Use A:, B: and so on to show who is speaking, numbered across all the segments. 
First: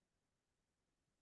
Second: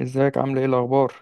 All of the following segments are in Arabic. A: ازيك، عامل ايه الاخبار؟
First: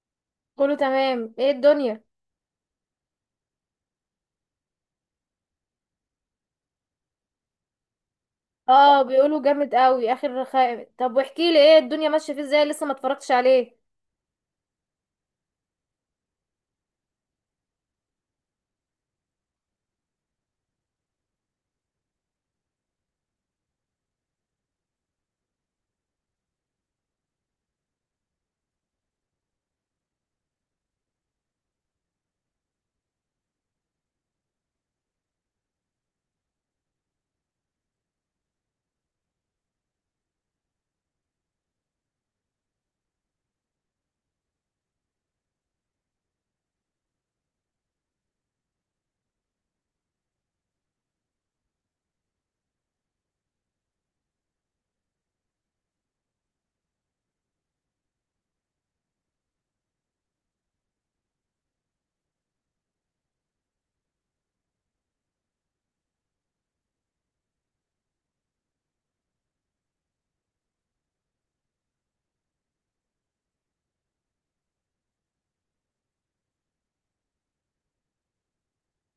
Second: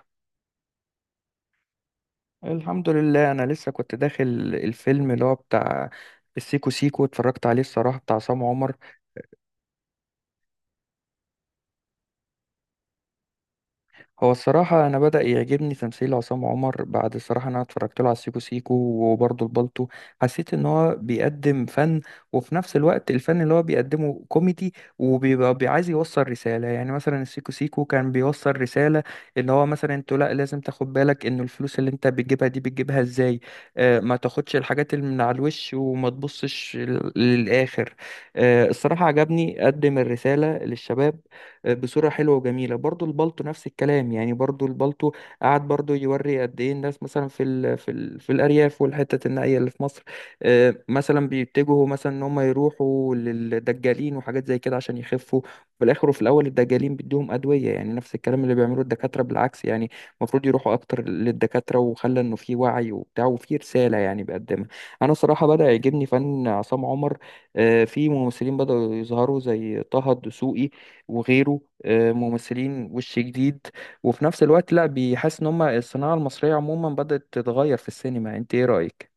B: كله تمام. ايه الدنيا؟
A: الحمد لله. انا لسه كنت داخل الفيلم اللي هو بتاع السيكو سيكو، اتفرجت عليه الصراحه، بتاع عصام عمر.
B: اه، بيقولوا جامد قوي اخر خائم. طب واحكي لي، ايه الدنيا ماشيه فيه ازاي، لسه ما اتفرجتش عليه.
A: هو الصراحة أنا بدأ يعجبني تمثيل عصام عمر، بعد الصراحة أنا اتفرجت له على سيكو سيكو وبرضه البالتو. حسيت إن هو بيقدم فن، وفي نفس الوقت الفن اللي هو بيقدمه كوميدي وبيبقى عايز يوصل رسالة. يعني مثلا السيكو سيكو كان بيوصل رسالة، إن هو مثلا أنت لا لازم تاخد بالك إن الفلوس اللي أنت بتجيبها دي بتجيبها إزاي. آه، ما تاخدش الحاجات اللي من على الوش، وما تبصش للآخر. آه، الصراحة عجبني قدم الرسالة للشباب بصورة حلوة وجميلة. برضو البالتو نفس الكلام، يعني برضو البالتو قعد برضو يوري قد ايه الناس مثلا في الأرياف والحتة النائية اللي في مصر. آه، مثلا بيتجهوا مثلا ان هم يروحوا للدجالين وحاجات زي كده عشان يخفوا في الآخر، وفي الأول الدجالين بيدوهم أدوية، يعني نفس الكلام اللي بيعملوه الدكاترة بالعكس. يعني المفروض يروحوا أكتر للدكاترة، وخلى إنه في وعي وبتاع وفي رسالة يعني بيقدمها. أنا صراحة بدأ يعجبني فن عصام عمر. آه، في ممثلين بدأوا يظهروا زي طه الدسوقي وغيره. آه، ممثلين وش جديد، وفي نفس الوقت لا بيحس ان هم الصناعة المصرية عموما بدأت تتغير في السينما. انت ايه رأيك؟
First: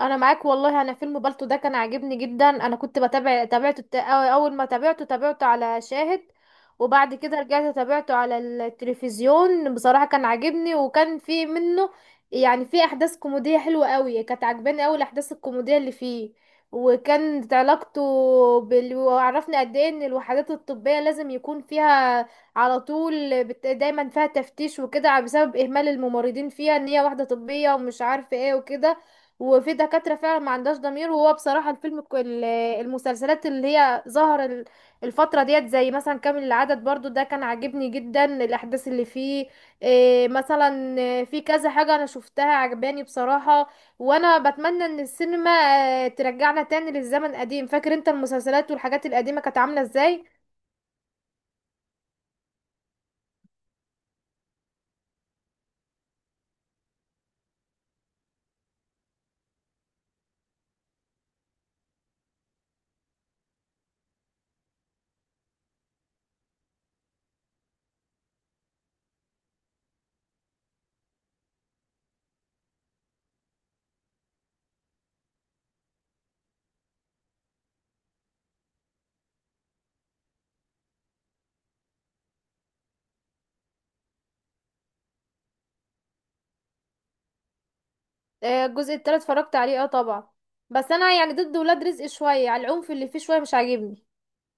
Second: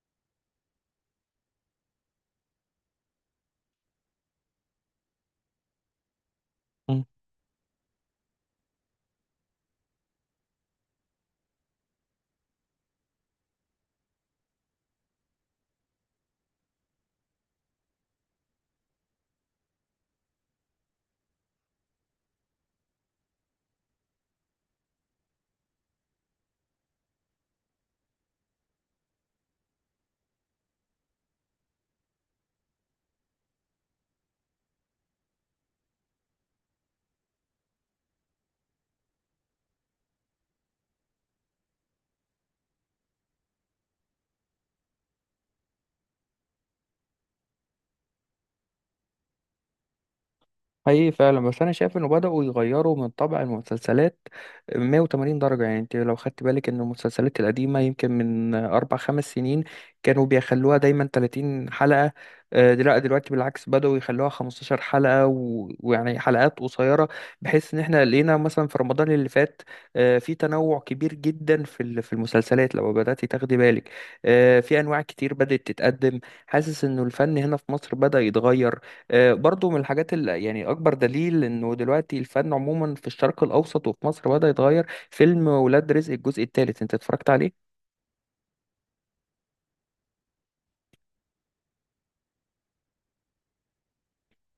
B: انا معاك والله. انا فيلم بالطو ده كان عاجبني جدا. انا كنت بتابع تابعته اول ما تابعته على شاهد، وبعد كده رجعت تابعته على التلفزيون. بصراحة كان عاجبني وكان في منه يعني في احداث كوميدية حلوة قوي، كانت عاجباني قوي الاحداث الكوميدية اللي فيه. وكانت علاقته وعرفنا قد ايه ان الوحدات الطبية لازم يكون فيها على طول دايما فيها تفتيش وكده بسبب اهمال الممرضين فيها، ان هي واحدة طبية ومش عارفة ايه وكده. وفي دكاترة فعلا ما عندهاش ضمير. وهو بصراحة المسلسلات اللي هي الفترة ديت زي مثلا كامل العدد، برضو ده كان عاجبني جدا الأحداث اللي فيه. إيه مثلا إيه في كذا حاجة أنا شفتها عجباني بصراحة. وأنا بتمنى إن السينما ترجعنا تاني للزمن قديم. فاكر أنت المسلسلات والحاجات القديمة كانت عاملة إزاي؟
A: حقيقي فعلا. بس انا شايف انه بدأوا يغيروا من طبع المسلسلات 180 درجة. يعني انت لو خدت بالك ان المسلسلات القديمة يمكن من اربع خمس سنين كانوا بيخلوها دايما 30 حلقة. آه، لا دلوقتي بالعكس بدأوا يخلوها 15 حلقة ويعني حلقات قصيرة، بحيث ان احنا لقينا مثلا في رمضان اللي فات آه، في تنوع كبير جدا في المسلسلات. لو بدأتي تاخدي بالك آه، في انواع كتير بدأت تتقدم. حاسس انه الفن هنا في مصر بدأ يتغير. آه، برضو من الحاجات اللي يعني أكبر دليل إنه دلوقتي الفن عموما في الشرق الأوسط وفي مصر بدأ يتغير. فيلم ولاد رزق الجزء الثالث أنت اتفرجت عليه؟
B: آه، الجزء التالت اتفرجت عليه، اه طبعا. بس أنا يعني ضد ولاد رزق شوية، على العنف اللي فيه شوية مش عاجبني.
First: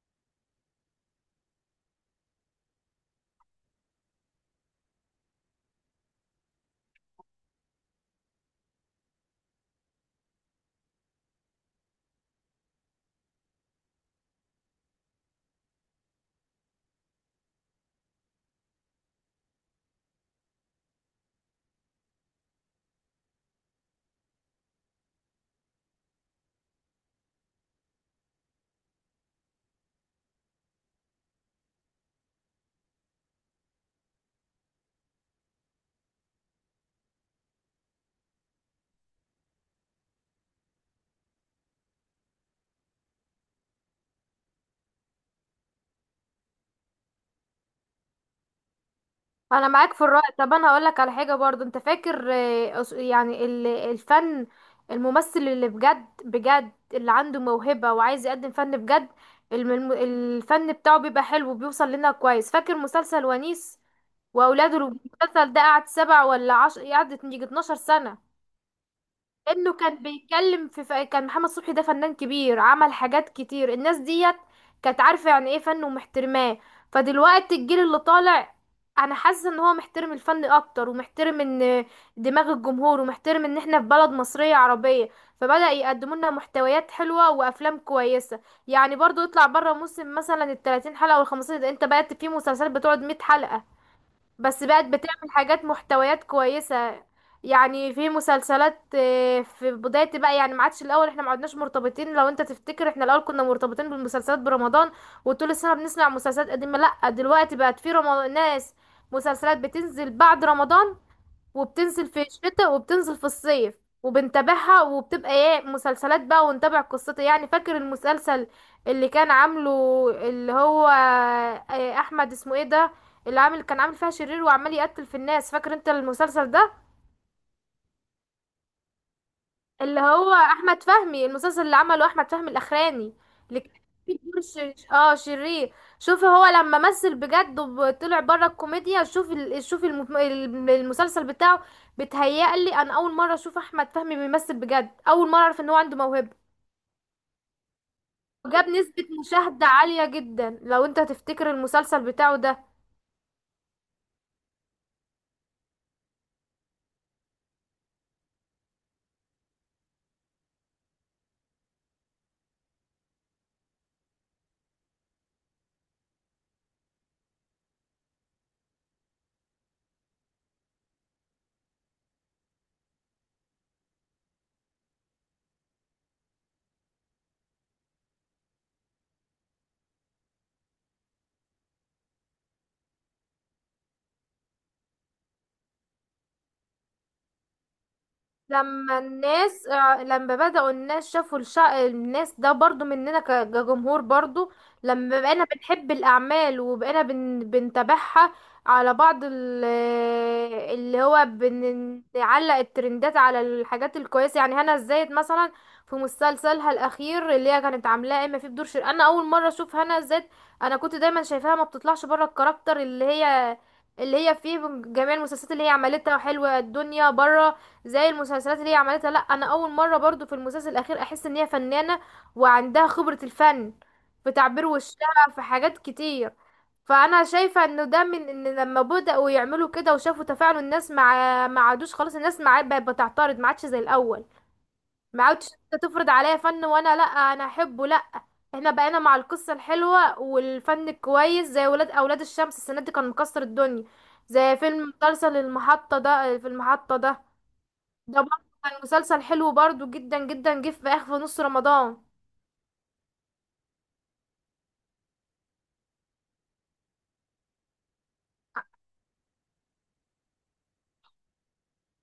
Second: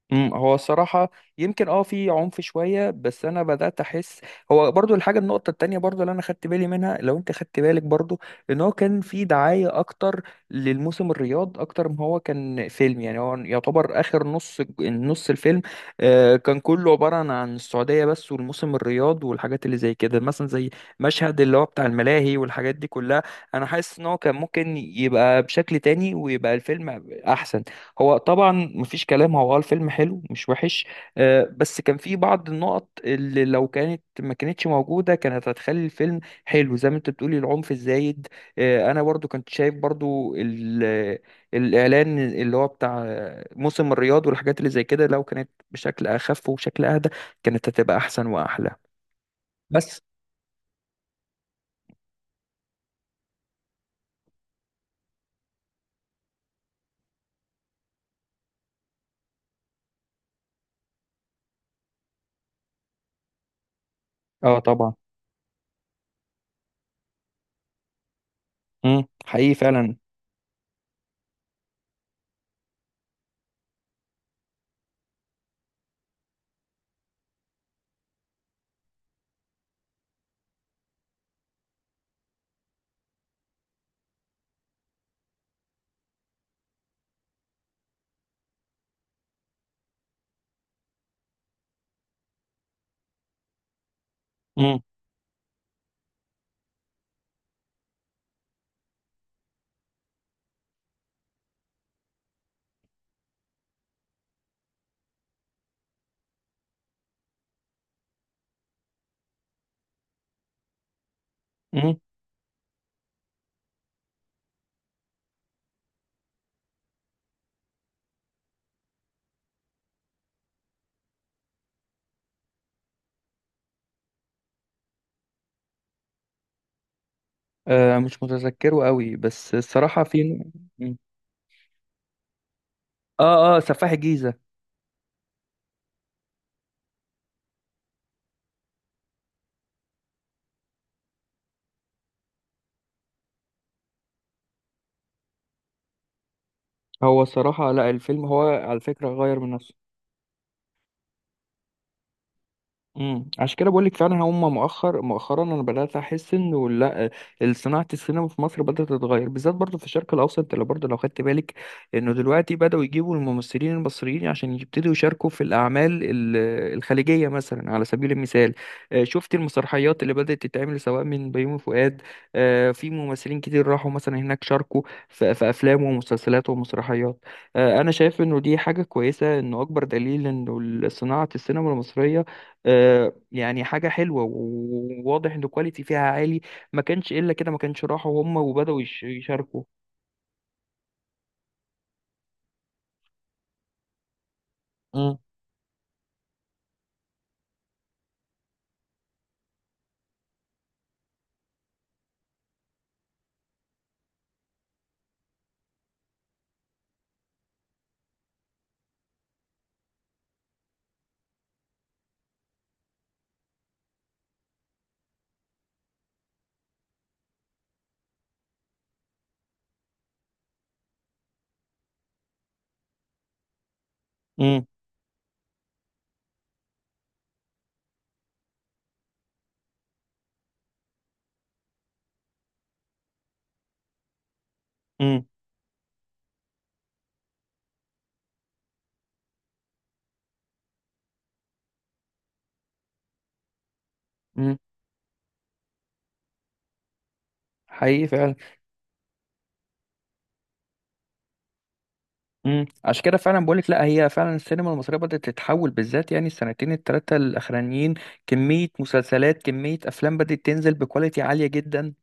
A: هو الصراحة يمكن اه في عنف شوية، بس انا بدأت احس. هو برضو الحاجة، النقطة التانية برضو اللي انا خدت بالي منها، لو انت خدت بالك برضو، ان هو كان في دعاية اكتر للموسم الرياض اكتر ما هو كان فيلم. يعني هو يعتبر اخر نص الفيلم آه، كان كله عبارة عن السعودية بس، والموسم الرياض والحاجات اللي زي كده، مثلا زي مشهد اللي هو بتاع الملاهي والحاجات دي كلها. انا حاسس ان هو كان ممكن يبقى بشكل تاني ويبقى الفيلم احسن. هو طبعا مفيش كلام، هو اه الفيلم حلو مش وحش. آه، بس كان في بعض النقط اللي لو كانت ما كانتش موجودة كانت هتخلي الفيلم حلو زي ما انت بتقولي، العنف الزايد. آه، انا برضو كنت شايف برضو الاعلان اللي هو بتاع موسم الرياض والحاجات اللي زي كده، لو كانت بشكل اخف وبشكل اهدى كانت هتبقى احسن واحلى.
B: انا معاك
A: بس.
B: في الرأي. طب انا هقول لك على حاجه برضو. انت فاكر الفن، الممثل اللي بجد بجد اللي عنده موهبه وعايز يقدم فن بجد، الفن بتاعه بيبقى حلو وبيوصل لنا كويس. فاكر مسلسل ونيس
A: اه
B: واولاده؟
A: طبعا.
B: المسلسل ده قعد سبع ولا عشر، قعدت يجي 12 سنه.
A: حقيقي
B: انه
A: فعلا.
B: كان بيتكلم كان محمد صبحي ده فنان كبير، عمل حاجات كتير. الناس ديت كانت عارفة يعني ايه فن ومحترماه. فدلوقتي الجيل اللي طالع انا حاسة ان هو محترم الفن اكتر، ومحترم ان دماغ الجمهور، ومحترم ان احنا في بلد مصرية عربية، فبدأ يقدموا لنا محتويات حلوة وافلام كويسة. يعني برضو يطلع بره موسم مثلا ال 30 حلقة وال 15، انت بقى في مسلسلات بتقعد 100 حلقة بس
A: امم.
B: بقت بتعمل حاجات محتويات كويسة. يعني في مسلسلات، في بداية بقى يعني ما عادش الأول. احنا ما عدناش مرتبطين. لو انت تفتكر احنا الأول كنا مرتبطين بالمسلسلات برمضان وطول السنة بنسمع مسلسلات قديمة. لأ دلوقتي بقت في رمضان ناس، مسلسلات بتنزل بعد رمضان
A: امم.
B: وبتنزل في الشتاء وبتنزل في الصيف وبنتابعها وبتبقى ايه مسلسلات بقى، ونتابع قصتها. يعني فاكر المسلسل اللي كان عامله اللي هو، احمد اسمه ايه ده، اللي عامل كان عامل فيها شرير وعمال يقتل في الناس، فاكر انت المسلسل ده؟
A: آه، مش متذكره قوي، بس
B: اللي
A: الصراحة
B: هو
A: في.
B: احمد
A: مم.
B: فهمي، المسلسل اللي عمله احمد فهمي الاخراني،
A: اه، اه،
B: اللي كان
A: سفاح
B: فيه دور
A: الجيزة.
B: شرير. شوفي هو لما مثل بجد وطلع بره الكوميديا، شوفي المسلسل بتاعه. بتهيألي انا اول مره اشوف احمد فهمي بيمثل بجد، اول مره اعرف ان هو عنده موهبه
A: هو الصراحة لا، الفيلم هو
B: وجاب
A: على
B: نسبه
A: فكرة غير من
B: مشاهده
A: نفسه.
B: عاليه جدا. لو انت تفتكر المسلسل بتاعه ده.
A: عشان كده بقول لك فعلا، هم مؤخرا انا بدات احس انه لا، صناعه السينما في مصر بدات تتغير، بالذات برضه في الشرق الاوسط اللي برضه لو خدت بالك انه دلوقتي بداوا يجيبوا الممثلين المصريين عشان يبتدوا يشاركوا في الاعمال الخليجيه، مثلا على سبيل المثال. آه، شفت المسرحيات اللي بدات تتعمل سواء من بيومي فؤاد. آه، في ممثلين كتير راحوا مثلا هناك، شاركوا في افلام ومسلسلات ومسرحيات. آه، انا شايف انه دي حاجه كويسه، انه اكبر دليل انه صناعه السينما المصريه آه، يعني حاجة حلوة وواضح ان الكواليتي فيها عالي. ما كانش الا كده، ما كانش راحوا هم وبدأوا يشاركوا.
B: لما بدأوا الناس شافوا الناس ده برضو مننا كجمهور برضو،
A: امم.
B: لما بقينا بنحب الأعمال وبقينا بنتابعها. على بعض اللي هو بنعلق الترندات على الحاجات الكويسة. يعني هنا الزاهد مثلا، في مسلسلها الأخير اللي هي كانت عاملاه إما في بدور شر، أنا أول مرة أشوف هنا الزاهد. أنا كنت دايما شايفاها ما بتطلعش بره الكاركتر اللي هي اللي هي فيه، جميع المسلسلات اللي هي عملتها، وحلوة الدنيا بره. زي المسلسلات اللي هي عملتها، لا انا اول مره برضو في المسلسل الاخير احس ان هي فنانه وعندها خبره الفن، في
A: امم.
B: تعبير وشها، في حاجات كتير. فانا شايفه انه ده من ان لما بداوا يعملوا كده وشافوا تفاعل الناس، مع ما عادوش خلاص الناس، مع بقت بتعترض، ما عادش زي الاول. ما
A: امم.
B: عادش انت تفرض عليا فن وانا لا، انا احبه لا، احنا بقينا مع القصه الحلوه والفن الكويس، زي اولاد الشمس. السنه دي كان مكسر الدنيا.
A: امم.
B: زي مسلسل المحطه ده،
A: حقيقي
B: ده
A: فعلا.
B: برضه كان مسلسل حلو برضه جدا جدا، جه في اخر في نص رمضان.
A: عشان كده فعلا بقولك لا، هي فعلا السينما المصريه بدات تتحول، بالذات يعني السنتين الثلاثه الاخرانيين كميه مسلسلات، كميه افلام بدات تنزل بكواليتي عاليه جدا.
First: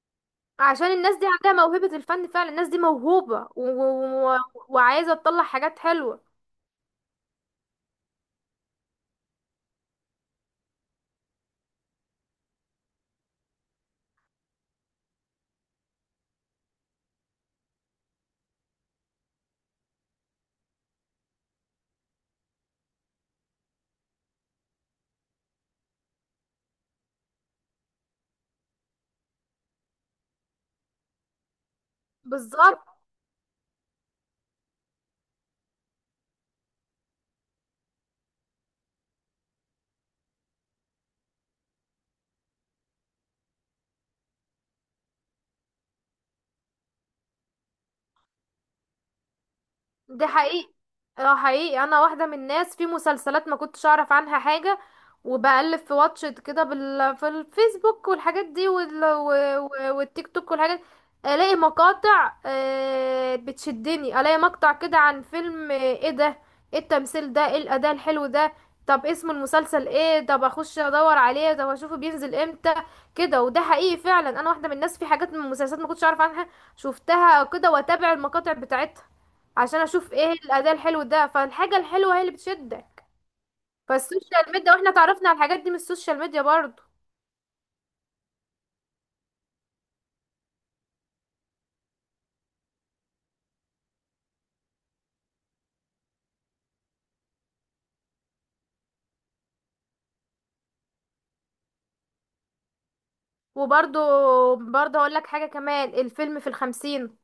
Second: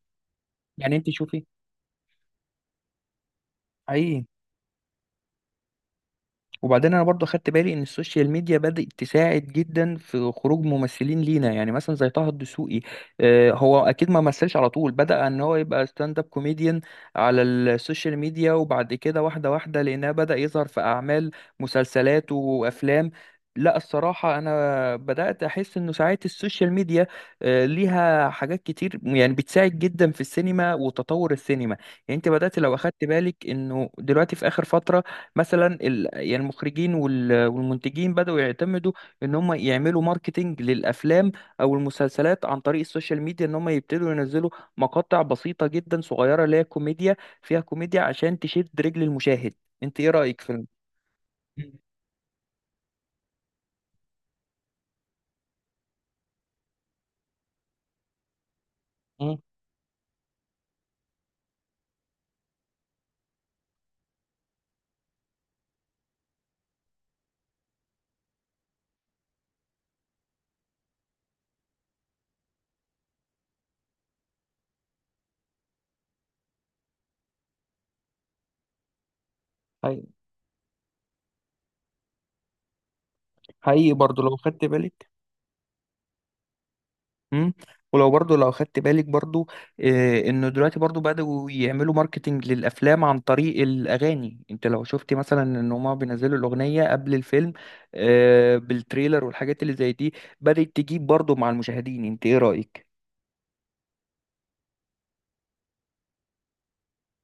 B: عشان
A: يعني انت
B: الناس دي
A: شوفي،
B: عندها موهبة الفن، فعلا الناس دي موهوبة
A: حقيقي.
B: وعايزة تطلع حاجات حلوة.
A: وبعدين انا برضو خدت بالي ان السوشيال ميديا بدأت تساعد جدا في خروج ممثلين لينا، يعني مثلا زي طه الدسوقي آه، هو اكيد ما مثلش على طول، بدأ ان هو يبقى ستاند اب كوميديان على السوشيال ميديا، وبعد كده واحدة واحدة لانها بدأ يظهر في اعمال، مسلسلات وافلام. لا الصراحة أنا بدأت أحس إنه ساعات السوشيال ميديا آه، ليها حاجات كتير، يعني بتساعد جدا في السينما وتطور السينما. يعني أنت بدأت لو
B: بالظبط.
A: أخدت بالك إنه دلوقتي في آخر فترة مثلا يعني المخرجين والمنتجين بدأوا يعتمدوا ان هم يعملوا ماركتينج للافلام او المسلسلات عن طريق السوشيال ميديا، ان هم يبتدوا ينزلوا مقاطع بسيطة جدا صغيرة اللي هي كوميديا، فيها كوميديا عشان تشد رجل المشاهد. انت ايه
B: دي
A: رأيك
B: حقيقي. اه حقيقي، انا واحده من الناس في مسلسلات ما كنتش اعرف عنها حاجه، وبقلب في واتشت كده في الفيسبوك والحاجات دي
A: مم.
B: و... والتيك توك والحاجات، الاقي مقاطع، بتشدني. الاقي مقطع كده عن فيلم، ايه ده، ايه التمثيل ده، ايه الاداء الحلو ده، طب اسم المسلسل ايه، طب اخش ادور عليه، طب اشوفه بينزل امتى كده. وده حقيقي فعلا، انا واحده من الناس في حاجات من المسلسلات ما كنتش اعرف عنها، شفتها كده واتابع المقاطع بتاعتها عشان
A: حقيقي.
B: اشوف ايه الاداء الحلو ده. فالحاجه الحلوه هي اللي بتشدك.
A: حقيقي برضو لو
B: فالسوشيال
A: خدت
B: ميديا، واحنا
A: بالك.
B: تعرفنا على الحاجات دي من السوشيال ميديا برضو.
A: مم. ولو برضو لو خدت بالك برضو آه، انه دلوقتي برضو بدأوا يعملوا ماركتينج للافلام عن طريق الاغاني. انت لو شفت مثلا ان هما بينزلوا الاغنية قبل الفيلم آه، بالتريلر والحاجات اللي زي دي، بدأت تجيب برضو مع المشاهدين. انت ايه رأيك؟
B: وبرضو هقول لك حاجه كمان، الفيلم في الخمسين،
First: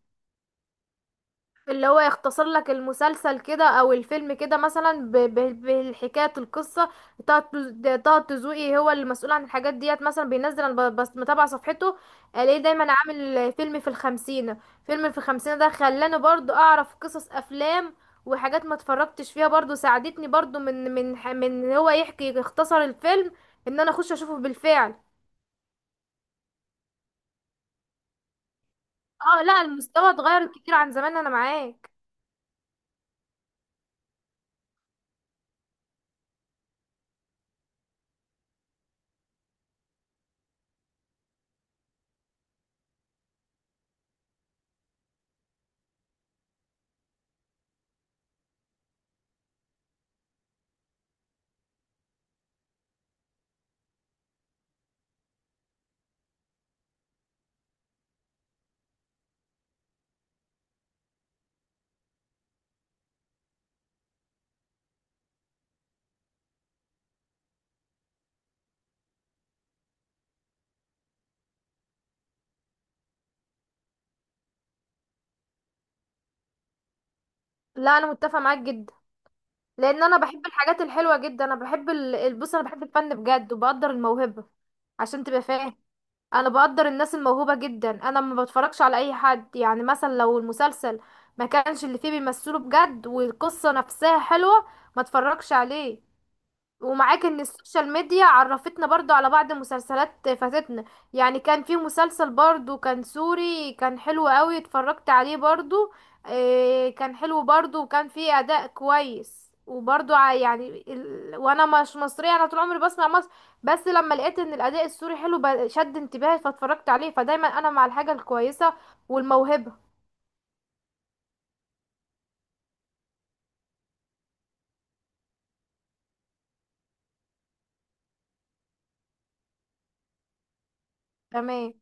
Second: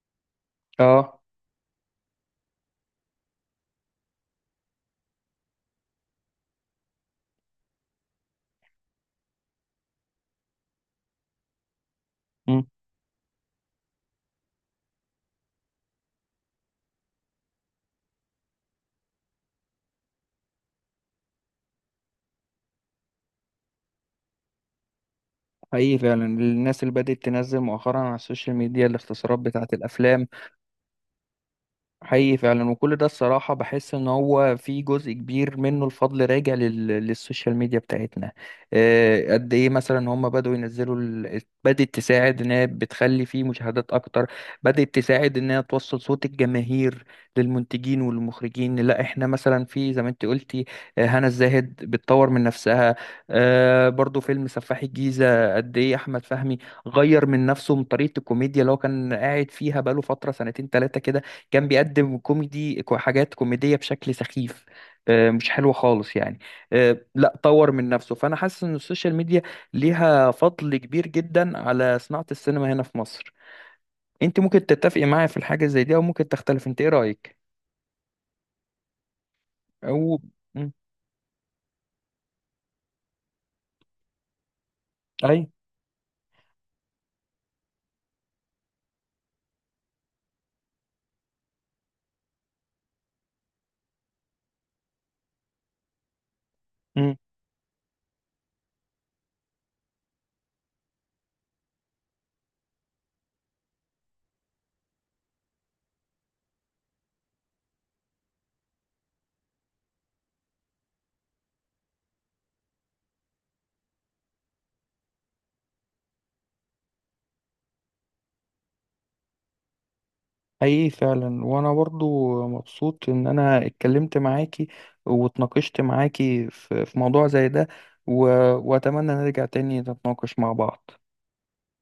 A: اه.
B: اللي هو يختصر لك المسلسل كده او الفيلم كده مثلا بالحكاية القصة. طه الدسوقي هو اللي مسؤول عن الحاجات ديت، مثلا بينزل انا بس متابعة صفحته، الاقيه
A: مم.
B: دايما عامل فيلم في الخمسين. فيلم في الخمسين ده خلاني برضو اعرف قصص افلام وحاجات ما اتفرجتش فيها، برضو ساعدتني برضو من هو يحكي يختصر الفيلم، ان انا اخش اشوفه بالفعل.
A: حقيقي فعلا، الناس اللي بدأت تنزل مؤخرا على السوشيال ميديا الاختصارات
B: اه لا،
A: بتاعت
B: المستوى
A: الافلام.
B: اتغير كتير عن زمان، انا معاك.
A: حقيقي فعلا، وكل ده الصراحة بحس ان هو في جزء كبير منه الفضل راجع للسوشيال ميديا بتاعتنا. آه، قد ايه مثلا هم بدأوا ينزلوا بدأت تساعد ان هي بتخلي فيه مشاهدات اكتر، بدأت تساعد ان هي توصل صوت الجماهير للمنتجين والمخرجين. لا احنا مثلا، في زي ما انت قلتي آه، هنا الزاهد بتطور من نفسها. آه، برضو فيلم سفاح الجيزة، قد ايه احمد فهمي غير من نفسه من طريقة الكوميديا اللي هو كان قاعد فيها بقاله فترة سنتين تلاتة كده. كان بيقدم كوميدي حاجات كوميدية بشكل سخيف آه، مش حلوة خالص يعني. آه، لا طور من نفسه. فأنا حاسس إن السوشيال ميديا ليها فضل كبير جدا على صناعة السينما هنا في مصر. أنت ممكن تتفقي معايا في الحاجة زي دي، أو ممكن تختلف. أنت إيه رأيك؟
B: لا انا متفق معاك جدا، لان انا
A: أو.
B: بحب
A: مم.
B: الحاجات الحلوه جدا. انا بحب بص، انا بحب الفن بجد وبقدر الموهبه، عشان تبقى
A: أي.
B: فاهم. انا بقدر الناس الموهوبه جدا، انا ما بتفرجش على اي حد. يعني مثلا لو المسلسل ما كانش اللي فيه بيمثله بجد والقصه نفسها حلوه، ما اتفرجش عليه.
A: مم.
B: ومعاك ان السوشيال ميديا عرفتنا برضو على بعض مسلسلات فاتتنا. يعني كان في مسلسل برضو كان سوري كان حلو قوي، اتفرجت عليه برضو، إيه كان حلو برضو وكان فيه اداء كويس، وبرضو وانا مش مصرية، انا طول عمري بسمع مصر، بس لما لقيت ان الاداء السوري حلو شد انتباهي فاتفرجت عليه. فدايما انا مع الحاجة الكويسة والموهبة.
A: حقيقي فعلا، وأنا برضو مبسوط إن أنا اتكلمت معاكي واتناقشت معاكي في موضوع زي ده، و... وأتمنى نرجع تاني نتناقش مع بعض
B: تمام.